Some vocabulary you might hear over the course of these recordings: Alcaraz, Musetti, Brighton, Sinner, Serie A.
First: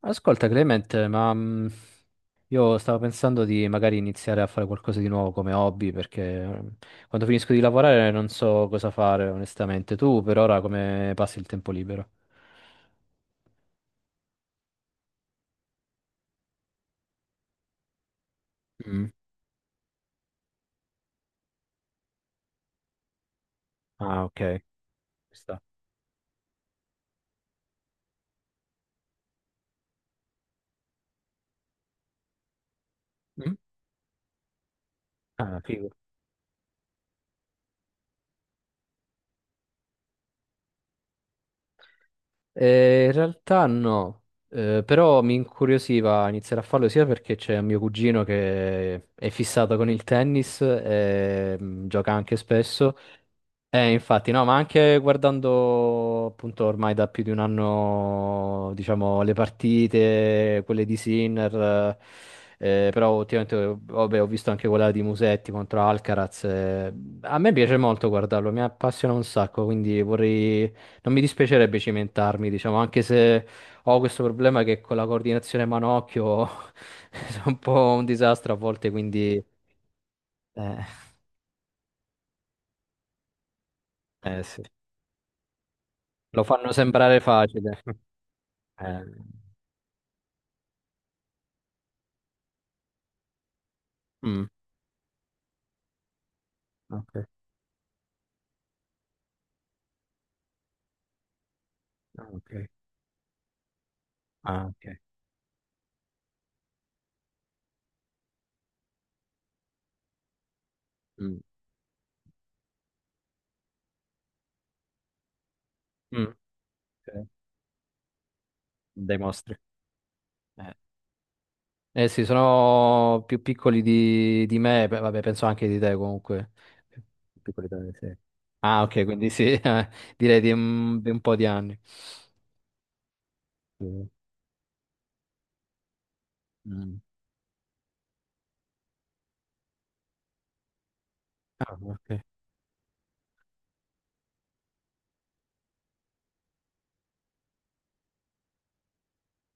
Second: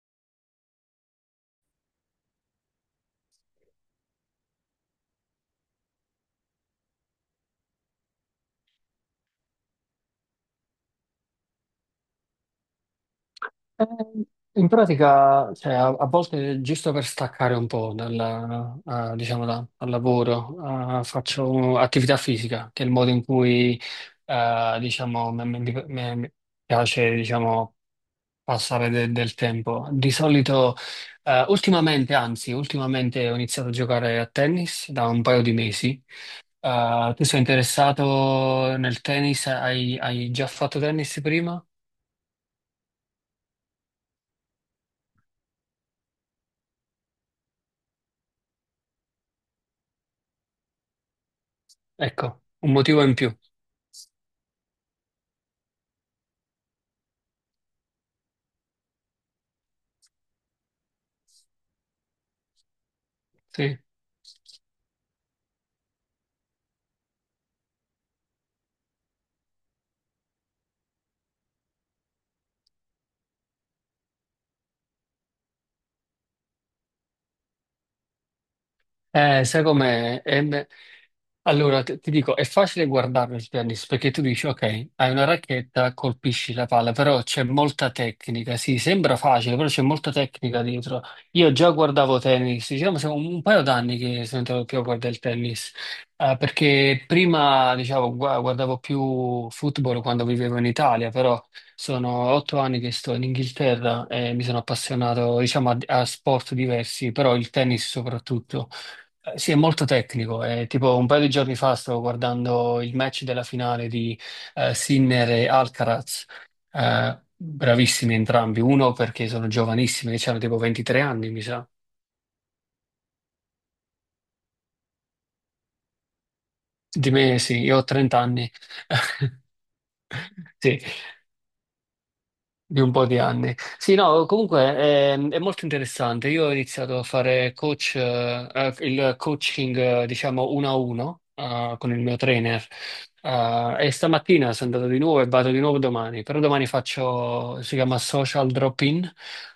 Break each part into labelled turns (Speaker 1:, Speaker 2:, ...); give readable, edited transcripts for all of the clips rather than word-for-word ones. Speaker 1: Ascolta Clement, ma io stavo pensando di magari iniziare a fare qualcosa di nuovo come hobby perché quando finisco di lavorare non so cosa fare onestamente. Tu per ora come passi il tempo libero?
Speaker 2: Eh, In pratica, a volte giusto per staccare un po' dalla-
Speaker 1: Mm.
Speaker 2: diciamo da- dal lavoro, faccio attività fisica, che è il modo in cui,
Speaker 1: Ah, ok.
Speaker 2: eh, diciamo,
Speaker 1: Ci
Speaker 2: mi,
Speaker 1: sta.
Speaker 2: mi- mi- mi piace, diciamo, passare del tempo. Di solito, ultimamente ho
Speaker 1: Mm.
Speaker 2: iniziato a giocare a tennis da un paio di
Speaker 1: Ah, figo.
Speaker 2: mesi. Tu sei interessato nel tennis? Hai già fatto tennis prima?
Speaker 1: In realtà no. Però mi incuriosiva iniziare a farlo sia perché c'è un mio cugino che è fissato con il tennis e gioca anche
Speaker 2: Ecco, un
Speaker 1: spesso.
Speaker 2: motivo in più.
Speaker 1: Infatti, no, ma anche guardando appunto ormai da più di un anno, diciamo, le partite, quelle di Sinner, però ultimamente
Speaker 2: Sì.
Speaker 1: vabbè, ho visto anche quella di Musetti contro Alcaraz. A me piace molto guardarlo, mi appassiona un sacco, quindi vorrei, non mi dispiacerebbe cimentarmi, diciamo, anche se ho questo problema che con la coordinazione manocchio sono un po' un disastro a volte, quindi
Speaker 2: Sai com'è? È me-
Speaker 1: eh,
Speaker 2: Allora, t- ti dico, è facile guardarlo il tennis perché tu dici,
Speaker 1: sì.
Speaker 2: ok, hai una racchetta,
Speaker 1: Lo
Speaker 2: colpisci la
Speaker 1: fanno
Speaker 2: palla,
Speaker 1: sembrare
Speaker 2: però c'è
Speaker 1: facile.
Speaker 2: molta tecnica. Sì,
Speaker 1: Eh.
Speaker 2: sembra facile, però c'è molta tecnica dietro. Io già guardavo tennis, diciamo, sono un paio d'anni che sono
Speaker 1: Mm,
Speaker 2: entrato più a guardare il tennis, perché
Speaker 1: ok,
Speaker 2: prima, diciamo, guardavo più football quando vivevo in Italia, però sono
Speaker 1: ah, ok,
Speaker 2: otto anni che sto in Inghilterra e mi sono
Speaker 1: ah, ok.
Speaker 2: appassionato, diciamo, a sport diversi, però il tennis soprattutto. Sì, è molto tecnico. Tipo un paio di
Speaker 1: Mm,
Speaker 2: giorni fa stavo guardando il match della finale di Sinner e
Speaker 1: mm,
Speaker 2: Alcaraz.
Speaker 1: ok.
Speaker 2: Bravissimi entrambi, uno
Speaker 1: Dei
Speaker 2: perché sono
Speaker 1: mostri.
Speaker 2: giovanissimi, che hanno tipo
Speaker 1: Eh,
Speaker 2: 23 anni, mi sa.
Speaker 1: eh sì, sono più piccoli di me, beh, vabbè, penso anche di te comunque.
Speaker 2: Di me
Speaker 1: Più
Speaker 2: sì,
Speaker 1: piccoli
Speaker 2: io ho
Speaker 1: tagli, sì.
Speaker 2: 30 anni.
Speaker 1: Ah, ok, quindi sì, direi
Speaker 2: Sì.
Speaker 1: di un po' di anni.
Speaker 2: Di un po' di anni. Sì,
Speaker 1: Sì.
Speaker 2: no, comunque è, molto interessante. Io ho iniziato
Speaker 1: Mm.
Speaker 2: a fare coach, il coaching, diciamo, uno a uno,
Speaker 1: Ah,
Speaker 2: con il mio
Speaker 1: ok,
Speaker 2: trainer. E stamattina sono andato di nuovo e vado di nuovo domani. Però domani faccio, si chiama social drop-in,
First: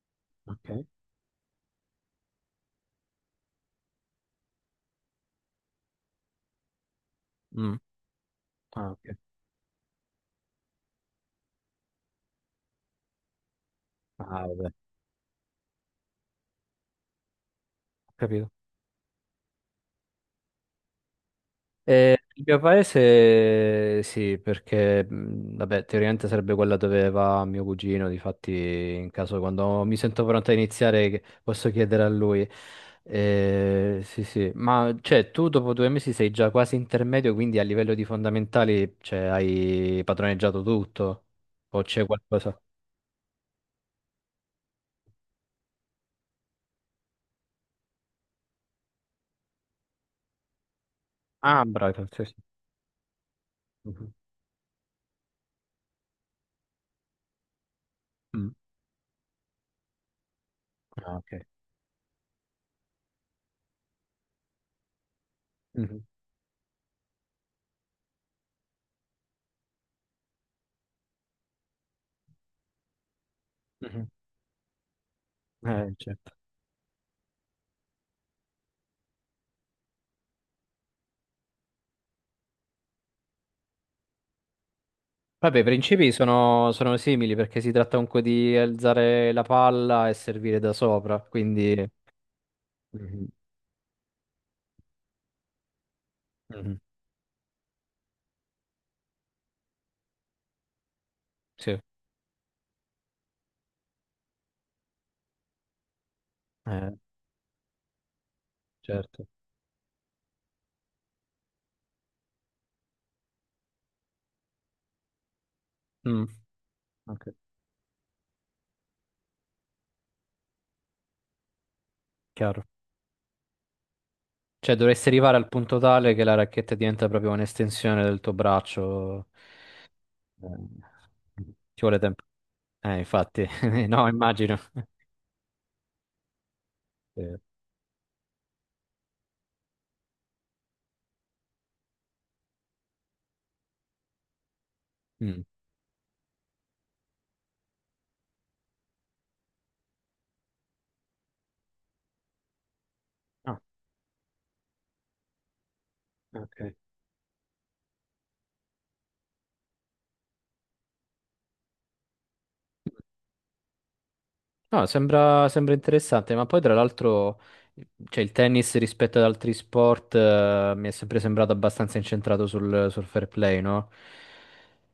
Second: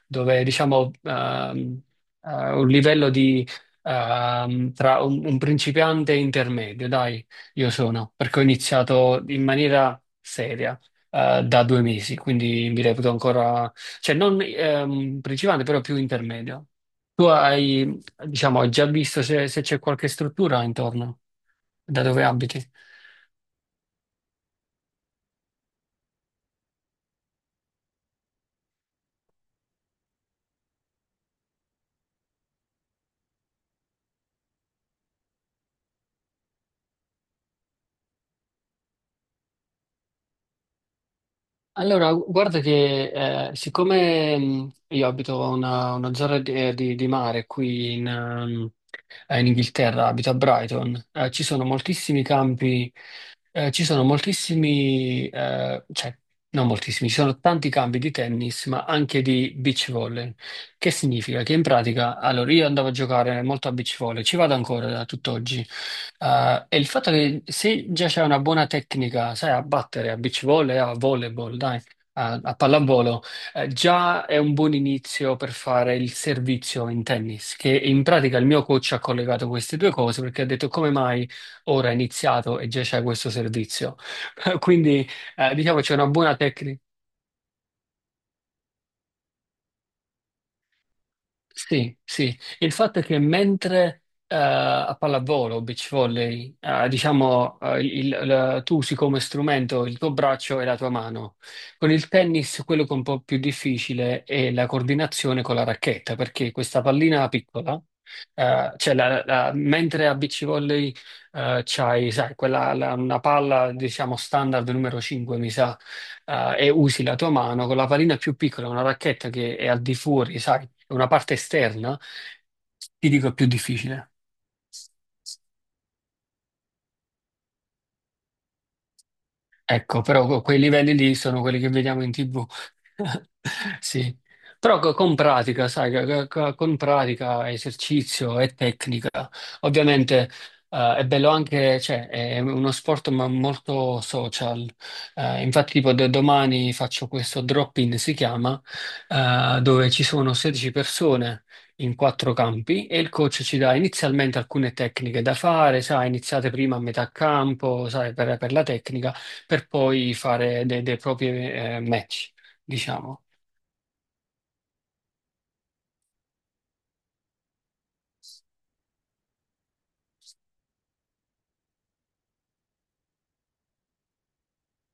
Speaker 2: dove
Speaker 1: ok.
Speaker 2: diciamo un livello di tra un principiante e intermedio, dai, io
Speaker 1: Mm.
Speaker 2: sono, perché ho
Speaker 1: Ah, ok.
Speaker 2: iniziato in maniera seria da due mesi, quindi mi reputo ancora, cioè non
Speaker 1: Ah, vabbè, ho
Speaker 2: principale, però più intermedio. Tu hai,
Speaker 1: capito?
Speaker 2: diciamo, hai già visto se c'è qualche struttura intorno, da dove
Speaker 1: Il mio
Speaker 2: abiti?
Speaker 1: paese sì, perché vabbè, teoricamente sarebbe quella dove va mio cugino, difatti in caso quando mi sento pronto a iniziare posso chiedere a lui. Sì, sì, ma cioè tu dopo 2 mesi sei già quasi intermedio, quindi a livello di fondamentali cioè, hai padroneggiato tutto o c'è
Speaker 2: Allora, guarda
Speaker 1: qualcosa?
Speaker 2: che siccome io abito una zona di, di mare qui in, in Inghilterra, abito a Brighton, ci sono
Speaker 1: Ah, bravo, sì,
Speaker 2: moltissimi
Speaker 1: sì.
Speaker 2: campi, ci sono
Speaker 1: Mhm.
Speaker 2: moltissimi, cioè non moltissimi, ci sono tanti campi di
Speaker 1: Mm.
Speaker 2: tennis, ma anche di beach volley. Che
Speaker 1: Ah,
Speaker 2: significa?
Speaker 1: ok.
Speaker 2: Che in pratica, allora io andavo a giocare molto a beach volley, ci vado ancora da tutt'oggi,
Speaker 1: Mhm.
Speaker 2: e il fatto che se già c'è una buona tecnica, sai, a battere a beach volley, a volleyball, dai, a, pallavolo,
Speaker 1: Mhm.
Speaker 2: già è un buon inizio per fare il
Speaker 1: Certo.
Speaker 2: servizio in tennis, che in pratica il mio coach ha collegato queste due cose perché ha detto come mai ora è iniziato e già c'è questo servizio. Quindi,
Speaker 1: Vabbè, i
Speaker 2: diciamo, c'è una
Speaker 1: principi
Speaker 2: buona
Speaker 1: sono,
Speaker 2: tecnica.
Speaker 1: sono simili perché si tratta comunque di alzare la palla e servire da sopra, quindi...
Speaker 2: Sì, sì, il fatto è che
Speaker 1: Mhm.
Speaker 2: mentre a pallavolo, beach volley,
Speaker 1: Mhm.
Speaker 2: tu usi come strumento il tuo braccio e la tua mano.
Speaker 1: Sì,
Speaker 2: Con il tennis, quello che è un po' più difficile è la coordinazione con la racchetta, perché questa
Speaker 1: eh,
Speaker 2: pallina piccola,
Speaker 1: certo.
Speaker 2: mentre a beach volley c'hai, sai, quella, una palla, diciamo, standard numero 5, mi sa,
Speaker 1: Mm,
Speaker 2: e usi la
Speaker 1: ok,
Speaker 2: tua mano con la pallina più piccola, una racchetta che è al di fuori, sai, è una parte esterna,
Speaker 1: chiaro.
Speaker 2: ti dico è più difficile.
Speaker 1: Cioè, dovresti arrivare al punto tale che la racchetta diventa proprio un'estensione del tuo braccio.
Speaker 2: Ecco, però
Speaker 1: Eh,
Speaker 2: quei livelli lì sono quelli che
Speaker 1: Ci vuole
Speaker 2: vediamo in
Speaker 1: tempo.
Speaker 2: TV.
Speaker 1: Infatti, no,
Speaker 2: Sì.
Speaker 1: immagino.
Speaker 2: Però co- con pratica, sai, co- co- con
Speaker 1: Sì.
Speaker 2: pratica, esercizio e tecnica. Ovviamente è bello anche, cioè, è uno sport ma molto social.
Speaker 1: Mm.
Speaker 2: Infatti, tipo, domani faccio questo drop-in, si chiama, dove ci sono 16 persone in quattro campi e il coach ci
Speaker 1: Ah,
Speaker 2: dà inizialmente alcune tecniche da fare, sai, iniziate
Speaker 1: ok.
Speaker 2: prima a metà campo, sai, per la tecnica per poi fare dei propri match, diciamo.
Speaker 1: No, sembra, sembra interessante, ma poi tra l'altro, cioè, il tennis rispetto ad altri sport, mi è sempre sembrato abbastanza incentrato sul, sul fair play, no?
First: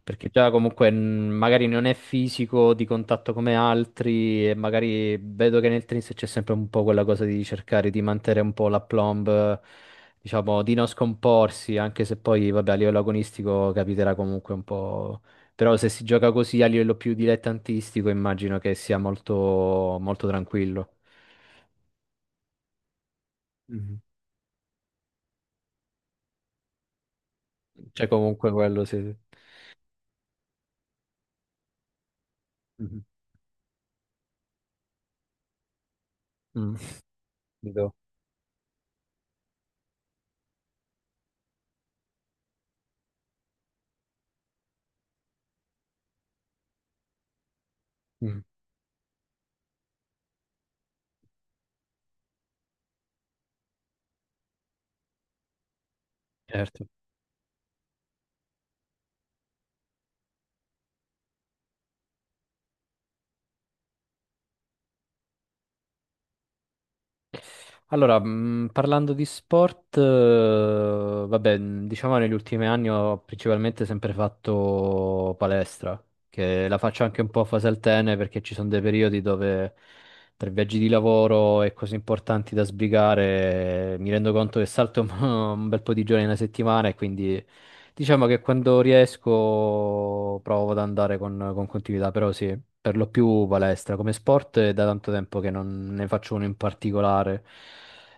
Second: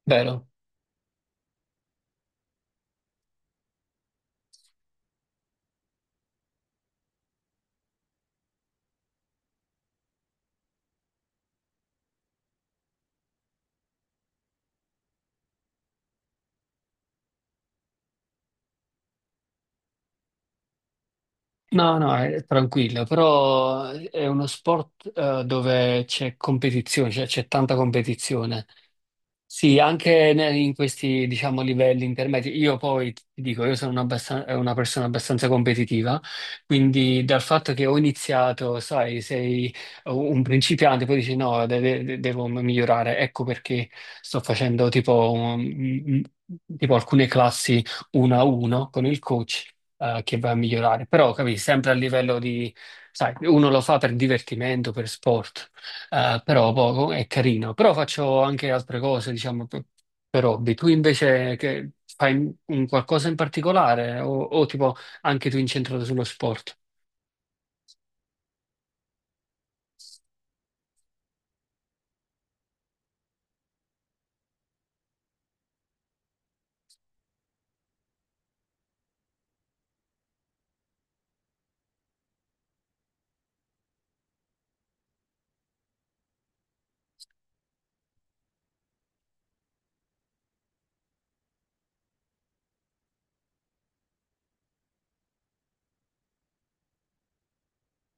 Speaker 1: Perché
Speaker 2: Vero?
Speaker 1: già comunque magari non è fisico di contatto come altri e magari vedo che nel tennis c'è sempre un po' quella cosa di cercare di mantenere un po' la plomb, diciamo, di non scomporsi, anche se poi, vabbè, a livello agonistico capiterà comunque un po'. Però se si gioca così a livello più dilettantistico, immagino che sia molto, molto tranquillo.
Speaker 2: No, no, è tranquillo, però
Speaker 1: Mhm,
Speaker 2: è uno sport dove c'è competizione, cioè c'è tanta
Speaker 1: cioè, comunque
Speaker 2: competizione.
Speaker 1: quello sì.
Speaker 2: Sì, anche in questi, diciamo, livelli intermedi. Io
Speaker 1: Mhm.
Speaker 2: poi ti dico, io sono una persona abbastanza competitiva,
Speaker 1: Mm,
Speaker 2: quindi dal fatto che
Speaker 1: vedo.
Speaker 2: ho iniziato, sai, sei un principiante, poi dici no, devo migliorare. Ecco perché sto facendo tipo, tipo alcune classi uno
Speaker 1: Mm,
Speaker 2: a uno con il coach, che va a migliorare. Però, capisci, sempre a livello di, sai, uno lo fa per divertimento, per sport. Però
Speaker 1: certo.
Speaker 2: poco è carino, però faccio anche altre cose, diciamo, per hobby. Tu invece che fai un qualcosa in particolare o tipo anche tu incentrato sullo sport?
Speaker 1: Allora, parlando di sport, vabbè, diciamo negli ultimi anni ho principalmente sempre fatto palestra, che la faccio anche un po' a fase alterne perché ci sono dei periodi dove tra viaggi di lavoro e cose importanti da sbrigare, mi rendo conto che salto un un bel po' di giorni in una settimana e quindi diciamo che quando riesco provo ad andare con continuità, però sì, per lo più palestra. Come sport è da tanto tempo che non ne faccio uno in particolare.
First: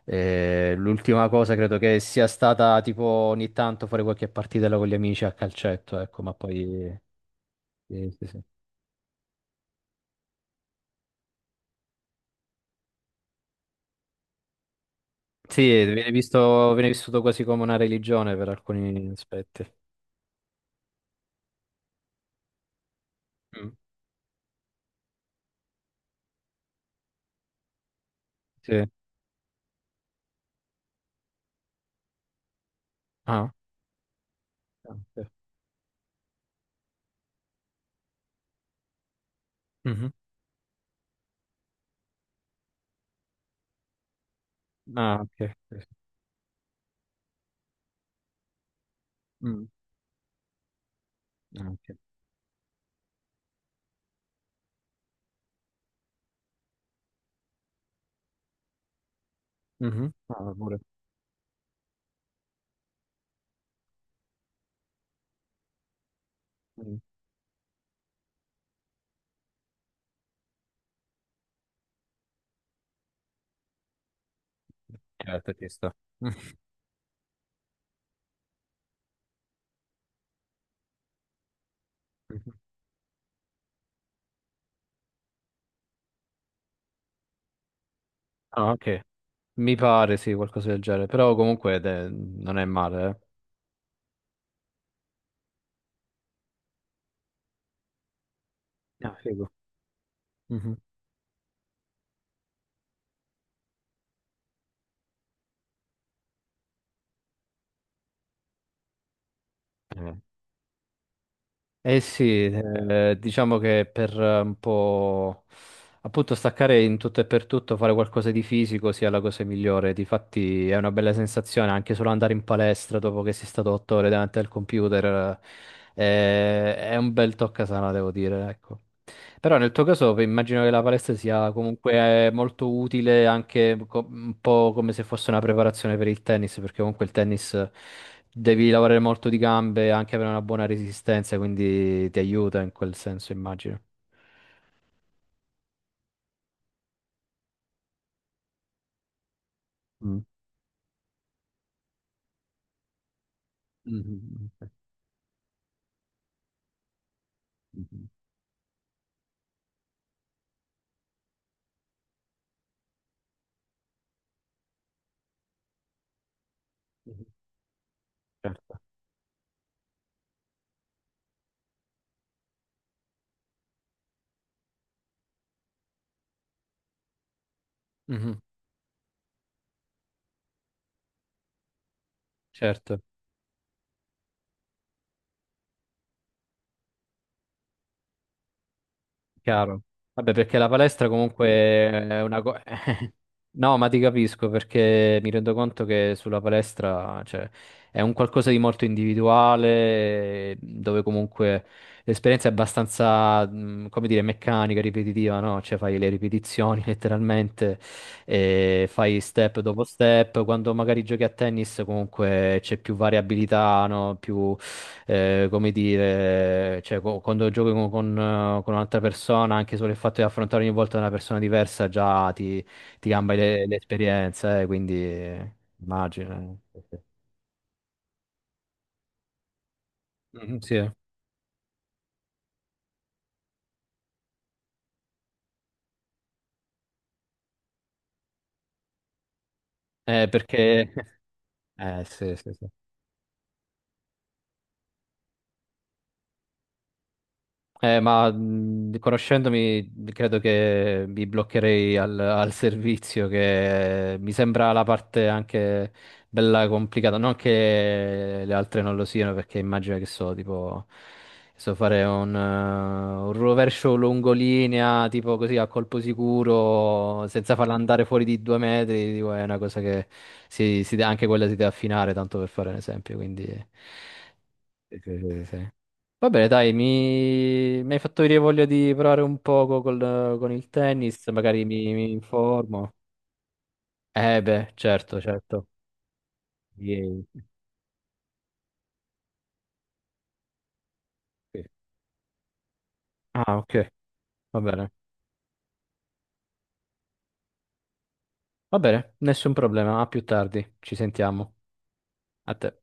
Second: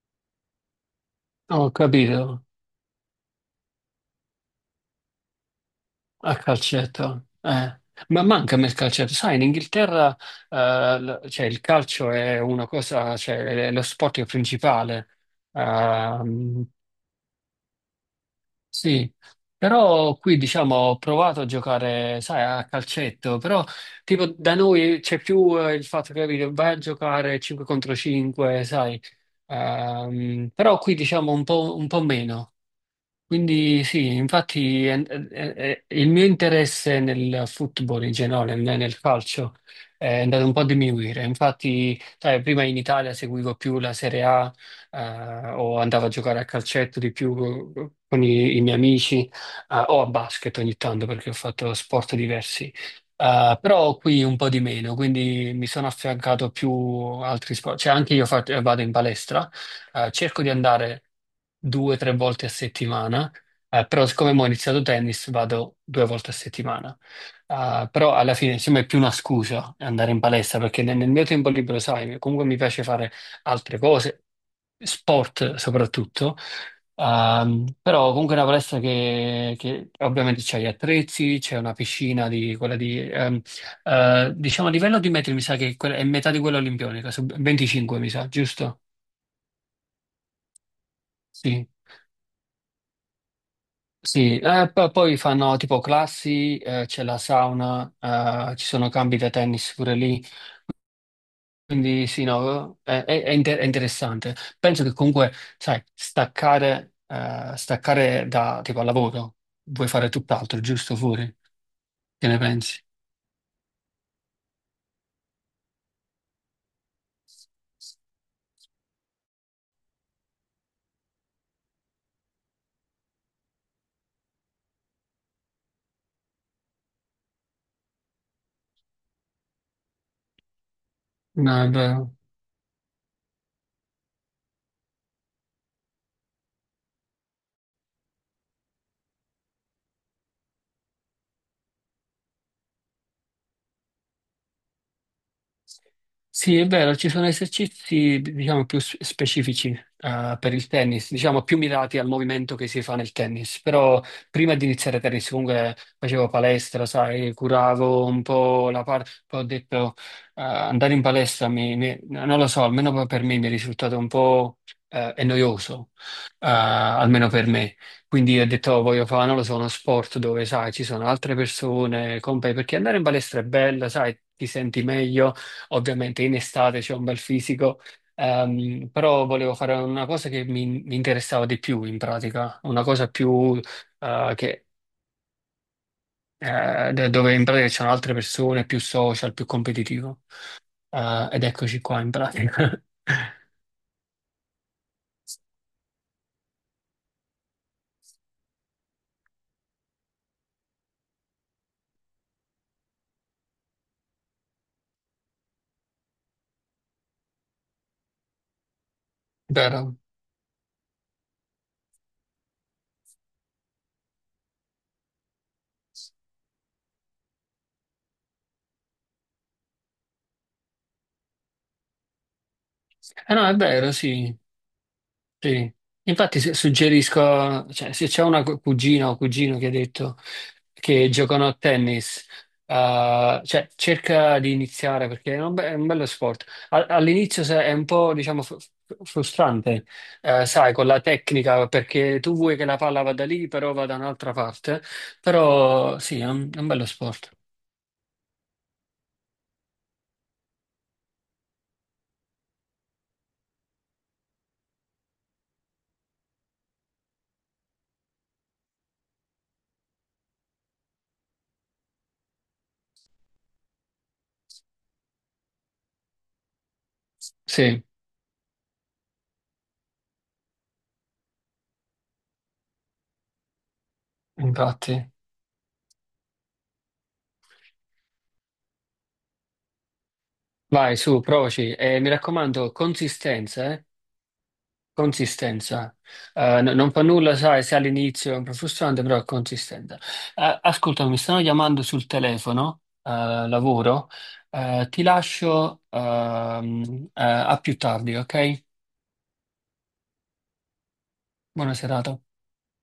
Speaker 1: L'ultima cosa
Speaker 2: Ho
Speaker 1: credo che sia
Speaker 2: capito,
Speaker 1: stata tipo ogni tanto fare qualche partitella con gli amici a calcetto, ecco, ma
Speaker 2: a
Speaker 1: poi...
Speaker 2: calcetto. Eh.
Speaker 1: Sì,
Speaker 2: Ma
Speaker 1: sì, sì.
Speaker 2: manca a me il calcetto. Sai, in Inghilterra cioè, il calcio è una cosa, cioè, è lo sport principale.
Speaker 1: Sì, viene
Speaker 2: Ehm,
Speaker 1: visto, viene vissuto quasi come una religione per alcuni
Speaker 2: Sì,
Speaker 1: aspetti.
Speaker 2: però qui diciamo ho provato a giocare, sai, a calcetto, però
Speaker 1: Mm.
Speaker 2: tipo da noi c'è più il fatto che capito, vai a giocare 5 contro 5,
Speaker 1: Sì.
Speaker 2: sai, però qui diciamo un po' meno.
Speaker 1: Ah,
Speaker 2: Quindi sì, infatti
Speaker 1: ok.
Speaker 2: il mio interesse nel football in generale, nel calcio,
Speaker 1: Mhm.
Speaker 2: è andato un po' a diminuire. Infatti, sai, prima in Italia seguivo più la Serie A,
Speaker 1: Ah, ok. Sì,
Speaker 2: o
Speaker 1: sì.
Speaker 2: andavo a giocare a calcetto di più con i miei amici,
Speaker 1: Mm.
Speaker 2: o a basket ogni tanto perché ho
Speaker 1: Ah,
Speaker 2: fatto
Speaker 1: ok.
Speaker 2: sport diversi. Però qui un po' di meno, quindi mi sono affiancato più altri sport. Cioè, anche io vado in palestra
Speaker 1: Mhm.
Speaker 2: cerco di
Speaker 1: Ah, pure.
Speaker 2: andare due o tre volte a settimana, però siccome mo ho iniziato tennis vado due volte a settimana.
Speaker 1: Mm.
Speaker 2: Però alla fine insomma è più una scusa andare in palestra perché nel, nel mio tempo libero, sai, comunque mi piace fare altre cose,
Speaker 1: Certo,
Speaker 2: sport
Speaker 1: ci sta.
Speaker 2: soprattutto. Però comunque è una palestra che ovviamente c'è gli attrezzi, c'è una piscina
Speaker 1: Mhm.
Speaker 2: di quella di diciamo a livello di metri mi sa che è metà di quella olimpionica, 25 mi sa,
Speaker 1: Ah,
Speaker 2: giusto?
Speaker 1: ok. Mi pare, sì, qualcosa del genere. Però
Speaker 2: Sì.
Speaker 1: comunque non è male,
Speaker 2: Sì, poi fanno tipo classi, c'è la sauna, ci sono
Speaker 1: eh. Ah,
Speaker 2: campi da
Speaker 1: figo.
Speaker 2: tennis pure lì,
Speaker 1: Mhm.
Speaker 2: quindi sì, no, è, è interessante. Penso che comunque, sai, staccare, staccare da tipo al lavoro, vuoi fare
Speaker 1: Eh.
Speaker 2: tutt'altro, giusto fuori?
Speaker 1: Eh
Speaker 2: Che ne
Speaker 1: sì,
Speaker 2: pensi?
Speaker 1: diciamo che per un po'. Appunto, staccare in tutto e per tutto, fare qualcosa di fisico sia la cosa migliore. Difatti è una bella sensazione anche solo andare in palestra dopo che sei stato 8 ore davanti al computer. È un bel toccasana, devo dire, ecco. Però nel tuo caso beh, immagino che la palestra sia
Speaker 2: No, è vero.
Speaker 1: comunque molto utile anche un po' come se fosse una preparazione per il tennis, perché comunque il tennis devi lavorare molto di gambe e anche avere una buona resistenza, quindi ti aiuta in quel senso, immagino.
Speaker 2: Sì, è vero, ci sono esercizi, diciamo, più specifici,
Speaker 1: Mm.
Speaker 2: per il tennis, diciamo, più mirati al movimento che si fa nel tennis. Però
Speaker 1: Mhm.
Speaker 2: prima di iniziare tennis, comunque facevo palestra, sai, curavo
Speaker 1: Mhm.
Speaker 2: un po' la parte, poi ho detto, andare in palestra, non lo so, almeno per me mi è risultato un po', è noioso,
Speaker 1: Mhm.
Speaker 2: almeno per me. Quindi ho detto,
Speaker 1: Certo.
Speaker 2: "Oh, voglio fare, non lo so, uno sport dove, sai, ci sono altre persone, compagni, perché andare in palestra è bello, sai, ti senti meglio." Ovviamente in estate c'è un bel fisico,
Speaker 1: Mhm,
Speaker 2: però volevo fare una cosa che mi interessava di più in pratica, una
Speaker 1: certo,
Speaker 2: cosa più eh, che, dove in pratica ci sono altre persone, più social, più
Speaker 1: chiaro.
Speaker 2: competitivo.
Speaker 1: Vabbè, perché la palestra
Speaker 2: Ed
Speaker 1: comunque
Speaker 2: eccoci qua in
Speaker 1: è una cosa.
Speaker 2: pratica.
Speaker 1: No, ma ti capisco perché mi rendo conto che sulla palestra, cioè, è un qualcosa di molto individuale, dove comunque l'esperienza è abbastanza, come dire, meccanica, ripetitiva, no? Cioè fai le ripetizioni letteralmente, e fai step dopo
Speaker 2: Vero?
Speaker 1: step. Quando magari giochi a tennis comunque c'è più variabilità, no? Come dire, cioè, quando giochi con un'altra persona, anche solo il fatto di affrontare ogni volta una persona diversa già ti
Speaker 2: Eh
Speaker 1: cambia
Speaker 2: no, è
Speaker 1: le
Speaker 2: vero, sì.
Speaker 1: esperienze, quindi
Speaker 2: Sì. Infatti
Speaker 1: immagino. Eh.
Speaker 2: suggerisco, cioè, se c'è una cugina o cugino che ha detto
Speaker 1: Mm, sì.
Speaker 2: che giocano a tennis, cioè, cerca di iniziare perché è un, è un bello sport. All'inizio è un po', diciamo, frustrante, sai, con
Speaker 1: Perché...
Speaker 2: la tecnica, perché tu
Speaker 1: Sì, sì,
Speaker 2: vuoi che
Speaker 1: sì.
Speaker 2: la palla vada lì, però va da un'altra parte. Però sì, è un bello sport.
Speaker 1: Ma conoscendomi, credo che mi bloccherei al, al servizio, che mi sembra la parte anche bella complicata. Non che le altre non lo siano, perché immagino che so, tipo, so fare un rovescio lungolinea, tipo così a colpo sicuro, senza farla
Speaker 2: Sì,
Speaker 1: andare fuori di 2 metri. Dico, è una cosa che anche quella si deve affinare, tanto per fare un esempio. Quindi. Sì,
Speaker 2: infatti.
Speaker 1: sì, sì, sì. Va bene, dai, mi... mi hai fatto venire voglia di provare un poco con il
Speaker 2: Vai, su,
Speaker 1: tennis, magari
Speaker 2: provaci.
Speaker 1: mi,
Speaker 2: E mi
Speaker 1: mi
Speaker 2: raccomando,
Speaker 1: informo.
Speaker 2: consistenza, eh.
Speaker 1: Eh beh, certo, certo.
Speaker 2: Consistenza. Non fa
Speaker 1: Yay.
Speaker 2: nulla, sai, se all'inizio è un po' frustrante, però è consistente. Ascolta, mi stanno
Speaker 1: Sì.
Speaker 2: chiamando sul telefono,
Speaker 1: Ah, ok,
Speaker 2: lavoro.
Speaker 1: va bene.
Speaker 2: Ti lascio, a più tardi, ok?
Speaker 1: Va bene, nessun problema, a più tardi, ci sentiamo.
Speaker 2: Buona serata.
Speaker 1: A te.